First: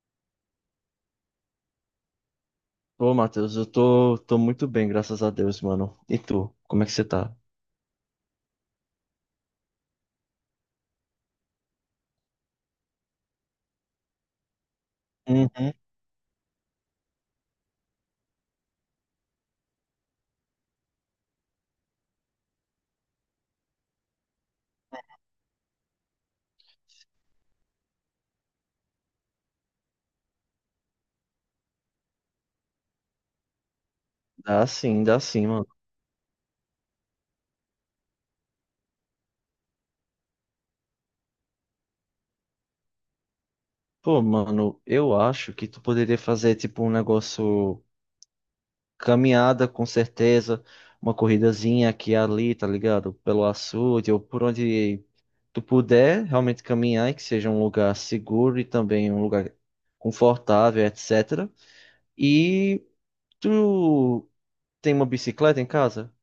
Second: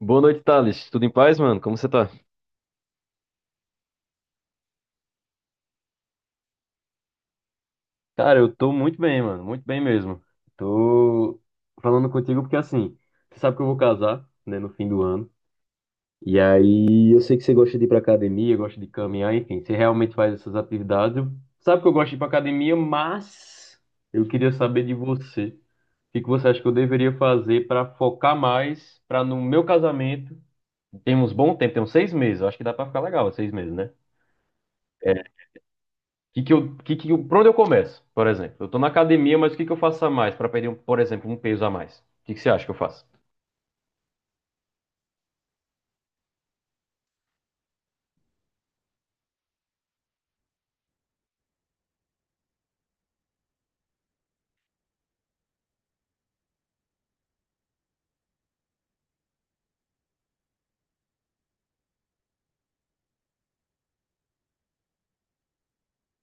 Boa noite, Thales. Tudo em paz, mano? Como você tá? Pô, Matheus, eu tô muito bem, graças a Deus, mano. E tu, como é que você tá? Cara, eu tô muito bem, mano, muito bem mesmo. Tô falando contigo porque assim, você sabe que eu vou casar, né, no fim do ano. Uhum. E aí, eu sei que você gosta de ir pra academia, gosta de caminhar, enfim, você realmente faz essas atividades. Sabe que eu gosto de ir pra academia, mas eu queria saber de você. O que você acha que eu deveria fazer pra focar mais, pra no meu casamento? Temos bom tempo, temos 6 meses, eu acho que dá pra ficar legal, 6 meses, né? Dá É, sim, mano. que por onde eu começo, por exemplo? Eu tô na academia, mas o que eu faço a mais para perder, por exemplo, um peso a mais? O que você acha que eu faço? Pô, mano, eu acho que tu poderia fazer, tipo, um negócio caminhada, com certeza, uma corridazinha aqui e ali, tá ligado? Pelo açude ou por onde tu puder realmente caminhar e que seja um lugar seguro e também um lugar confortável, etc. E tu tem uma bicicleta em casa?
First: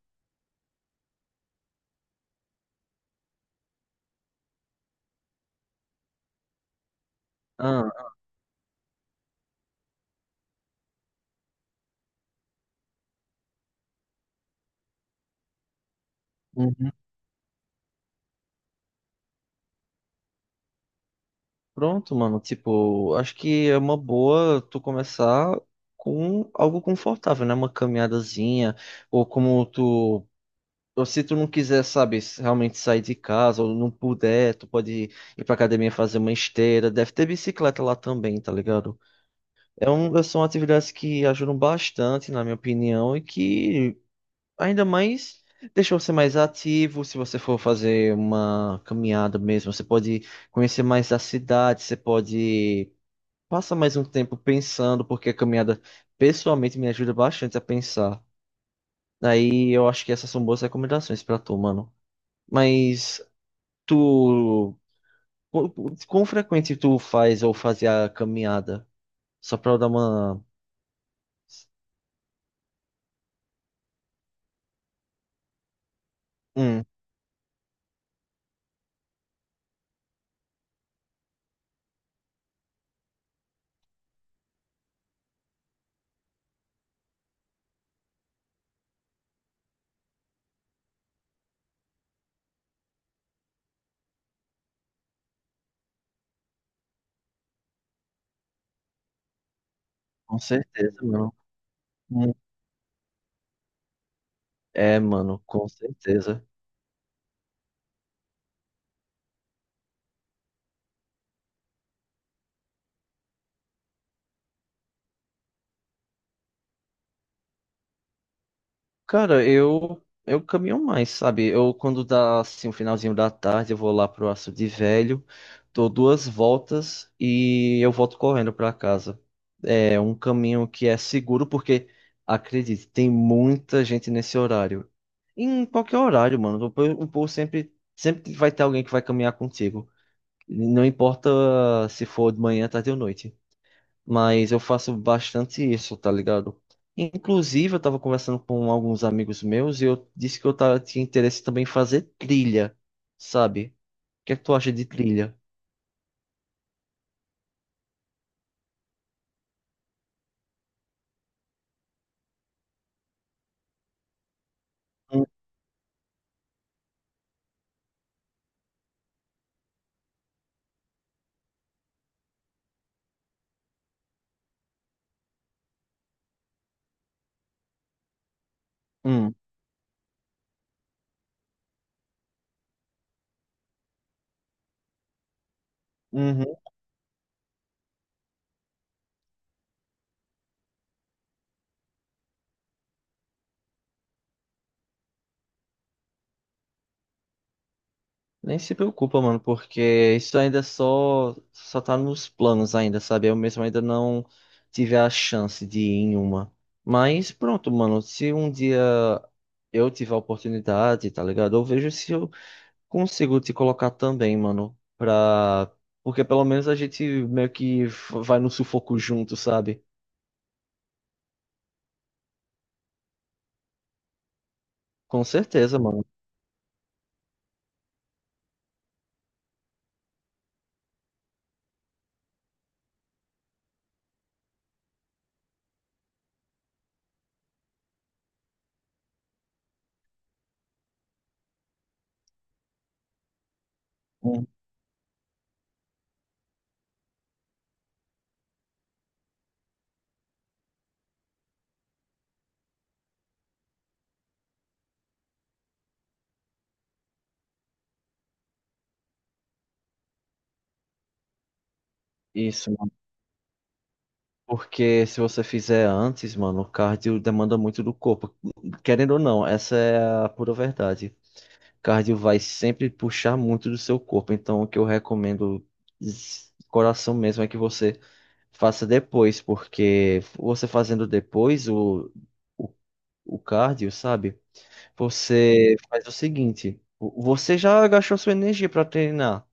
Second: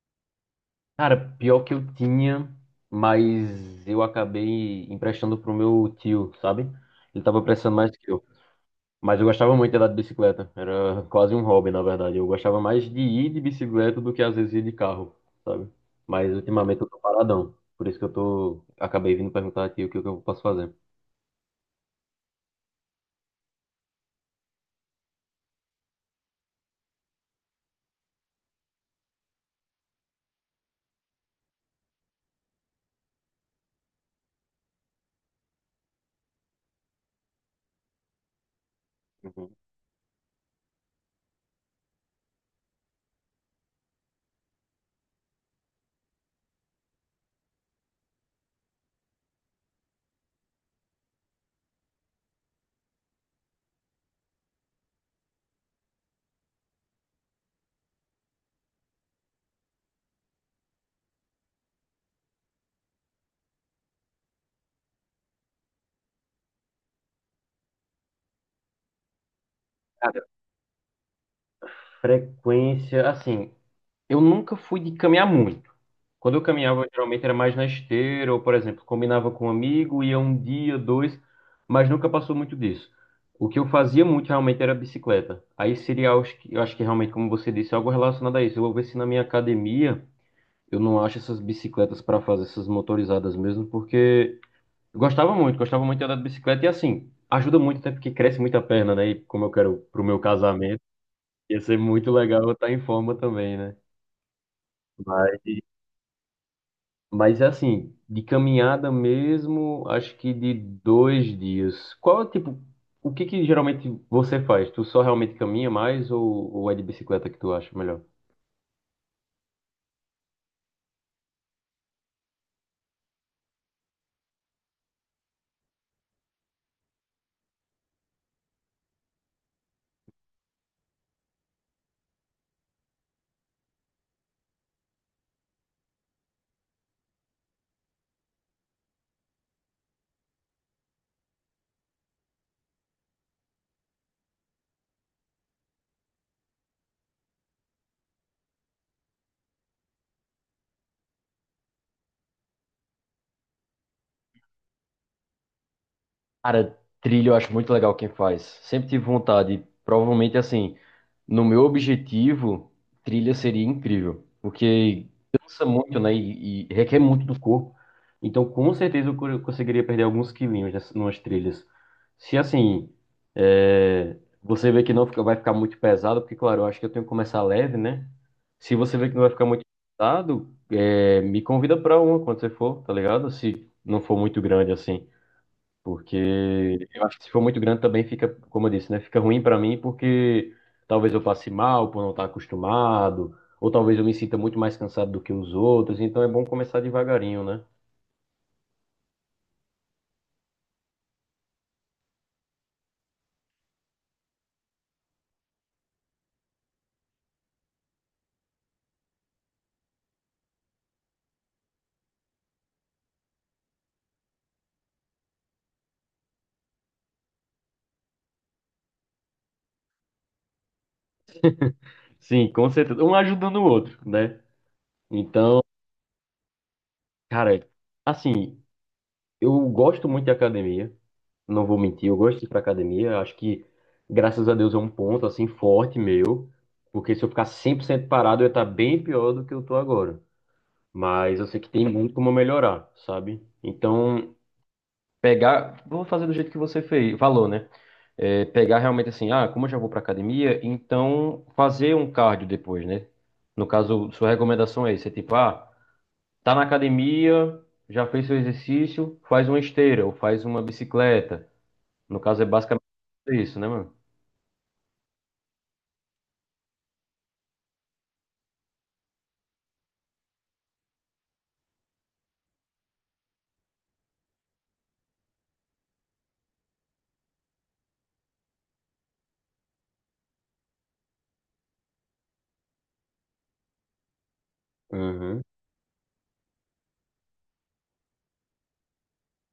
Cara, pior que eu tinha, mas eu acabei emprestando pro meu tio, sabe? Ele tava precisando mais Ah. que eu. Mas eu gostava muito de andar de bicicleta. Era quase um hobby, na verdade. Eu gostava mais de ir de bicicleta do que às vezes ir de carro, sabe? Mas ultimamente eu tô paradão. Por isso que eu tô. Acabei vindo perguntar aqui o que eu posso fazer. Pronto, mano. Tipo, acho que é uma boa tu começar com algo confortável, né? Uma caminhadazinha, ou como tu. Ou se tu não quiser, sabe, realmente sair de casa, ou não puder, tu pode ir pra academia fazer uma esteira. Deve ter bicicleta lá também, tá ligado? Uhum. São atividades que ajudam bastante, na minha opinião, e que ainda mais deixam você mais ativo. Se você for fazer uma caminhada mesmo, você pode conhecer mais a cidade, você pode. Passa mais um tempo pensando, porque a caminhada pessoalmente me ajuda bastante a pensar. Aí eu acho que essas são boas recomendações pra tu, mano. Mas tu, quão quão frequente tu faz ou fazia a caminhada? Só pra eu dar Cara, uma. frequência, assim. Eu nunca fui de caminhar muito. Quando eu Hum. caminhava, geralmente era mais na esteira, ou, por exemplo, combinava com um amigo, ia um dia, dois, mas nunca passou muito disso. O que eu fazia muito realmente era bicicleta. Aí seria, acho que- eu acho que realmente, como você disse, é algo relacionado a isso. Eu vou ver se na minha academia eu não acho essas bicicletas para fazer essas motorizadas mesmo, porque eu gostava muito de andar de bicicleta e assim, ajuda muito até porque cresce muito a perna, né? E como eu quero pro meu Com casamento, certeza, mano. ia ser muito Hum. legal eu estar em forma também, né? É, mano, com certeza. Mas assim, de caminhada mesmo, acho que de dois dias. Qual, é tipo, o que geralmente você faz? Tu só realmente caminha mais ou é de bicicleta que tu acha melhor? Cara, eu caminho mais, sabe? Eu quando dá assim o finalzinho da tarde, eu vou lá pro açude Velho, dou duas voltas e eu volto correndo pra casa. É um caminho que é seguro porque acredite, tem muita gente nesse horário. Em qualquer horário, mano, o povo sempre vai ter alguém que vai caminhar contigo. Não importa se for de manhã, tarde ou noite. Mas eu faço bastante isso, tá ligado? Inclusive, eu tava conversando com alguns amigos meus e eu disse que tinha interesse também em fazer trilha, sabe? O que é que tu acha de trilha? Cara, trilha eu acho muito legal quem faz. Sempre tive vontade. Provavelmente, assim, no meu objetivo, trilha seria incrível. Porque Hum. cansa muito, né? E requer muito do corpo. Então, com certeza, conseguiria perder alguns quilinhos nessas, numas trilhas. Se, assim, é, você vê que não fica- vai ficar muito pesado, porque, claro, eu acho que eu tenho que começar leve, né? Se você vê que não vai Hum. ficar muito pesado, é, me convida pra uma quando você for, tá ligado? Se não for muito grande, assim. Uhum. Porque eu acho que se for muito grande também fica, como eu disse, né? Fica ruim para mim porque talvez eu passe mal por não estar acostumado, ou talvez eu me sinta muito mais cansado do que os outros, então é bom começar devagarinho, né? Nem se preocupa, mano, porque isso ainda é só tá nos planos ainda, sabe? Eu mesmo ainda não tive a chance de ir em uma. Mas pronto, mano, se um dia eu tiver a oportunidade, tá ligado? Eu vejo se eu consigo te colocar também, mano, pra... Porque pelo menos a gente meio que vai no sufoco junto, sabe? Sim, com certeza. Um ajudando o outro, né? Com Então, certeza, mano. cara, assim, eu gosto muito de academia, não vou mentir, eu gosto de ir pra academia, acho que graças a Deus é um ponto assim forte meu, porque se eu ficar 100% parado eu ia estar bem pior do que eu tô agora. Mas eu sei que tem muito como melhorar, sabe? Então, Hum. pegar, vou fazer do jeito que você fez, falou, né? É, pegar realmente assim, ah, como eu já vou para academia, então fazer um cardio depois, né? No caso, sua recomendação é isso, é tipo, ah, tá na academia, já fez seu exercício, faz uma esteira ou faz uma bicicleta. No caso é Isso, basicamente mano. isso, né, mano? Porque se você fizer antes, mano, o cardio demanda muito do corpo. Querendo ou não, essa é a pura verdade. Cardio vai sempre puxar muito do seu corpo. Então, o que eu recomendo, coração mesmo, é que você faça depois, porque você fazendo depois o, o cardio, sabe? Uhum. Você faz o seguinte, você já gastou sua energia pra treinar.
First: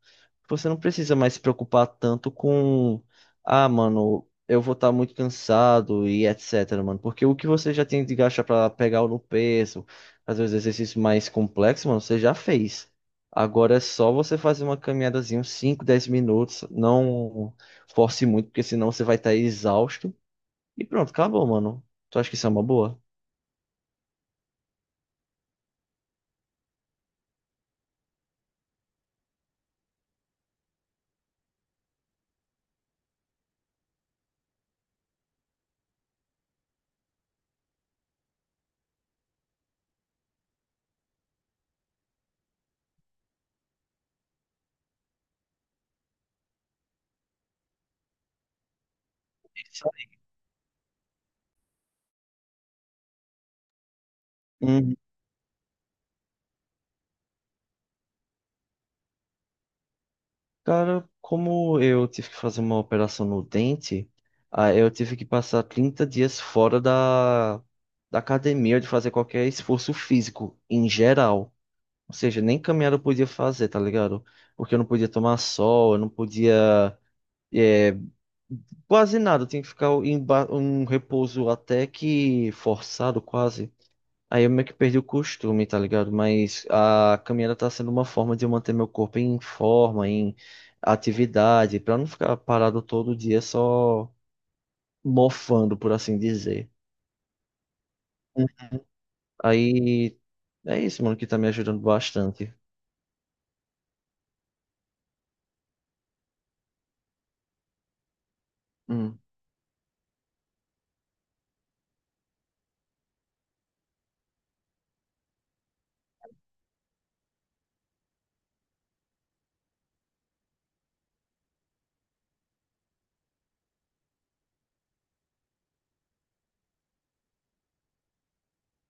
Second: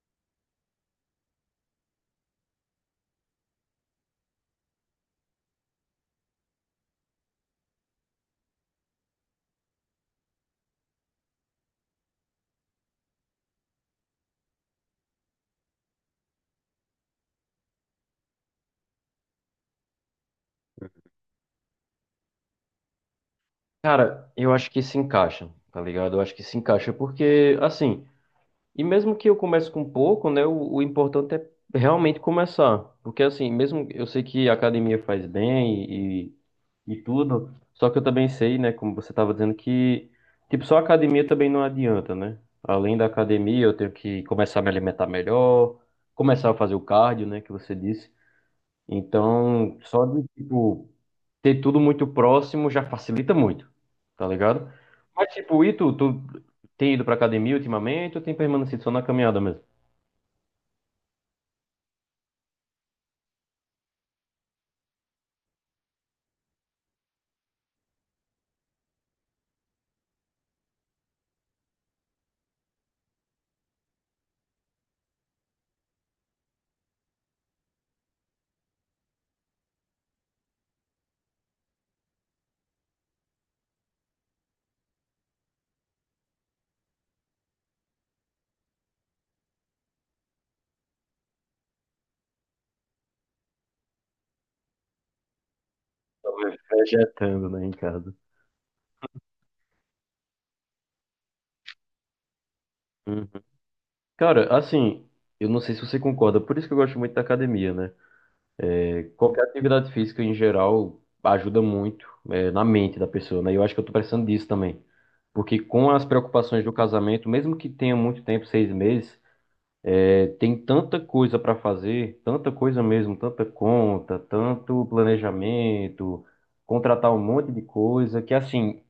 Você não precisa mais se preocupar tanto com, ah, mano, eu vou estar muito cansado e etc, mano, porque o que você já tem de gastar pra pegar no peso, fazer os exercícios mais complexos, mano, você já fez. Agora é só você fazer uma caminhadazinha, uns 5, 10 minutos, não force muito, porque senão você vai estar exausto. E pronto, acabou, mano. Tu acha que isso é uma boa? Cara, eu acho que se encaixa, tá ligado? Eu acho que se encaixa porque, assim, e mesmo que eu comece com pouco, né, o importante é realmente começar. Porque assim, mesmo eu sei que a academia faz bem e, e tudo, só que eu também sei, né, como você estava dizendo, que tipo, só a academia também não adianta, né? Além da academia, eu tenho que começar a me alimentar melhor, começar a fazer o cardio, né, que você disse. Então, Isso. só de tipo, ter tudo muito próximo já facilita muito, tá ligado? Mas, tipo, e tu tem ido pra academia ultimamente ou tem permanecido só na caminhada mesmo? Cara, como eu tive que fazer uma operação no dente, ah, eu tive que passar 30 dias fora da academia de fazer qualquer esforço físico, em geral. Ou seja, nem caminhar eu podia fazer, tá ligado? Porque eu não podia tomar sol, eu não podia, eh, quase nada. Eu tinha que ficar em um repouso até que forçado, quase. Aí eu meio que perdi o costume, tá ligado? Mas a caminhada tá sendo uma forma de eu manter meu corpo em forma, em atividade, pra não ficar parado todo dia só mofando, por assim Tava dizer. Vegetando, né, em casa. Hum. Aí é isso, mano, que tá me ajudando bastante. Uhum. Cara, assim, eu não sei se você concorda, por isso que eu gosto muito da academia, né? Hum. Qualquer atividade física em geral ajuda muito, é, na mente da pessoa, né? E eu acho que eu tô precisando disso também. Porque com as preocupações do casamento, mesmo que tenha muito tempo, 6 meses, é, tem tanta coisa para fazer, tanta coisa mesmo, tanta conta, tanto planejamento, contratar um monte de coisa, que assim,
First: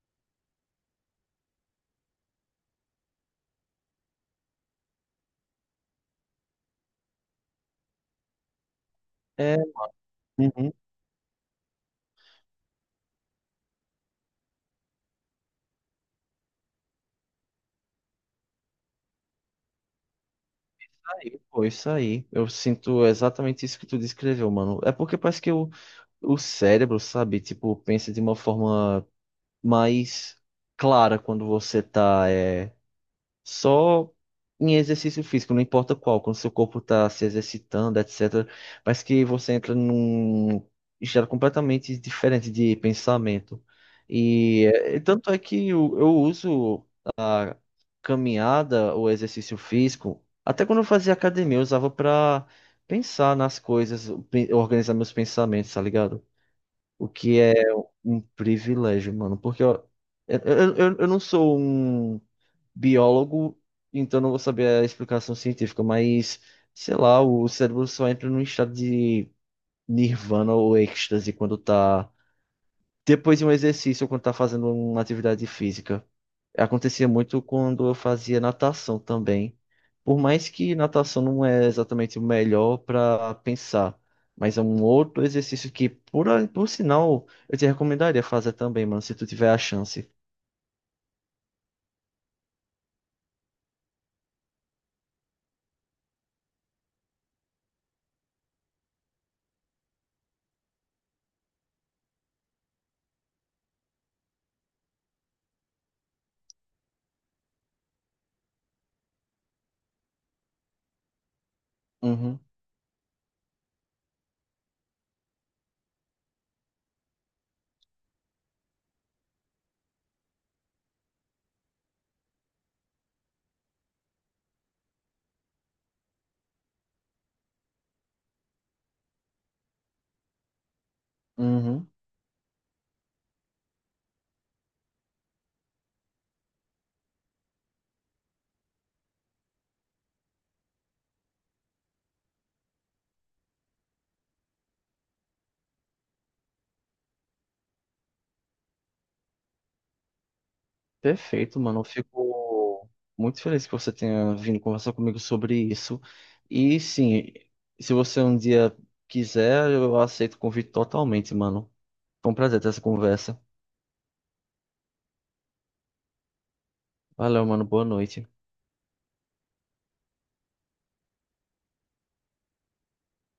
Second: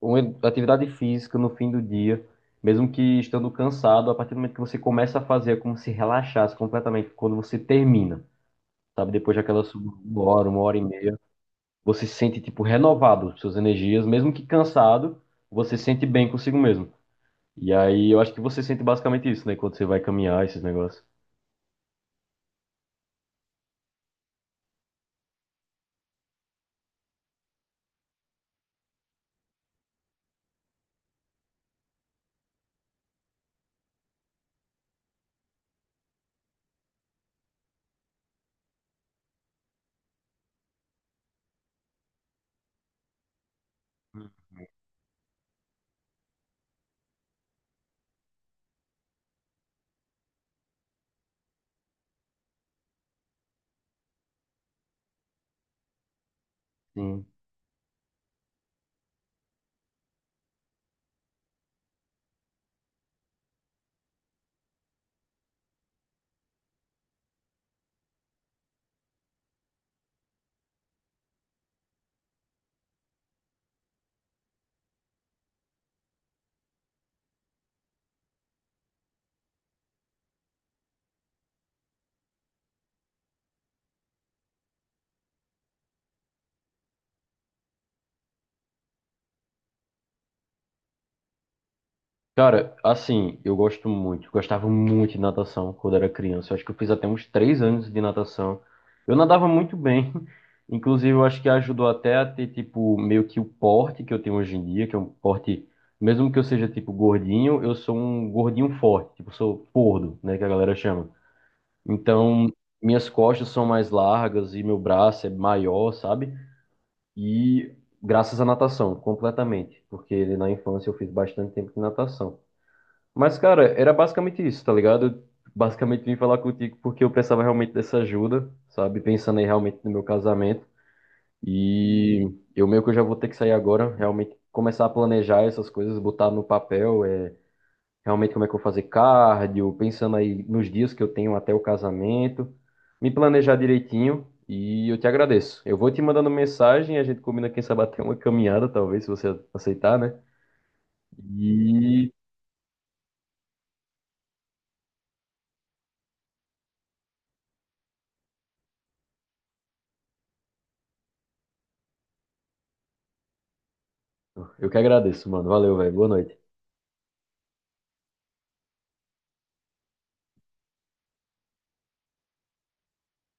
uma atividade física no fim do dia, mesmo que estando cansado, a partir do momento que você começa a fazer, é como se relaxasse completamente quando você termina, sabe? Depois É. Uma hora, uma Uhum. hora e meia, você se sente tipo renovado, suas energias, mesmo que cansado, você se sente bem consigo mesmo. E aí eu acho que você sente basicamente isso, né? Quando você vai caminhar, esses negócios. Aí, pô, isso aí. Eu sinto exatamente isso que tu descreveu, mano. É porque parece que o cérebro, sabe, tipo, pensa de uma forma mais clara quando você tá. É. Só em exercício físico, não importa qual, quando seu corpo está se exercitando, etc. Mas que você entra num estado completamente diferente de pensamento. E é, tanto é que eu uso caminhada ou exercício físico, até quando eu fazia academia, eu usava para pensar nas coisas, organizar meus pensamentos, tá ligado? O Sim. que é um privilégio, mano, porque eu, eu não sou um biólogo, então não vou saber a explicação científica, mas sei lá, o cérebro só entra num estado de nirvana ou êxtase quando tá depois de um exercício ou quando tá fazendo uma atividade física. Acontecia muito quando eu fazia natação também. Por mais que natação não é exatamente o melhor para pensar, mas é um outro exercício que, por sinal, eu te recomendaria fazer também, mano, se tu tiver a chance. Cara, assim, eu gosto muito, gostava muito de natação quando era criança. Eu acho que eu fiz até uns 3 anos de natação. Eu nadava muito bem, inclusive eu acho que ajudou até a ter, tipo, meio que o porte que eu tenho hoje em dia, que é um porte, mesmo que eu seja, tipo, gordinho, eu sou um gordinho forte, tipo, sou gordo, né, que a galera chama. Uhum. Então, minhas costas são mais largas e meu braço é maior, sabe? E graças à natação, completamente, porque na infância eu fiz bastante tempo de natação. Mas, cara, era basicamente isso, tá ligado? Basicamente vim falar contigo porque eu precisava realmente dessa ajuda, sabe? Pensando aí realmente no meu casamento. Uhum. E eu meio que eu já vou ter que sair agora, realmente começar a planejar essas coisas, botar no papel, é, realmente como é que eu vou fazer cardio, pensando aí nos dias que eu tenho até o casamento, me planejar direitinho e eu te agradeço. Eu vou te mandando mensagem, a gente combina quem sabe até uma caminhada, talvez, se você aceitar, né? Perfeito, mano. Eu E fico muito feliz que você tenha vindo conversar comigo sobre isso. E sim, se você um dia quiser, eu aceito o convite totalmente, mano. Foi um prazer ter essa conversa. eu que agradeço, mano. Valeu, velho. Boa noite. Valeu, mano. Boa noite.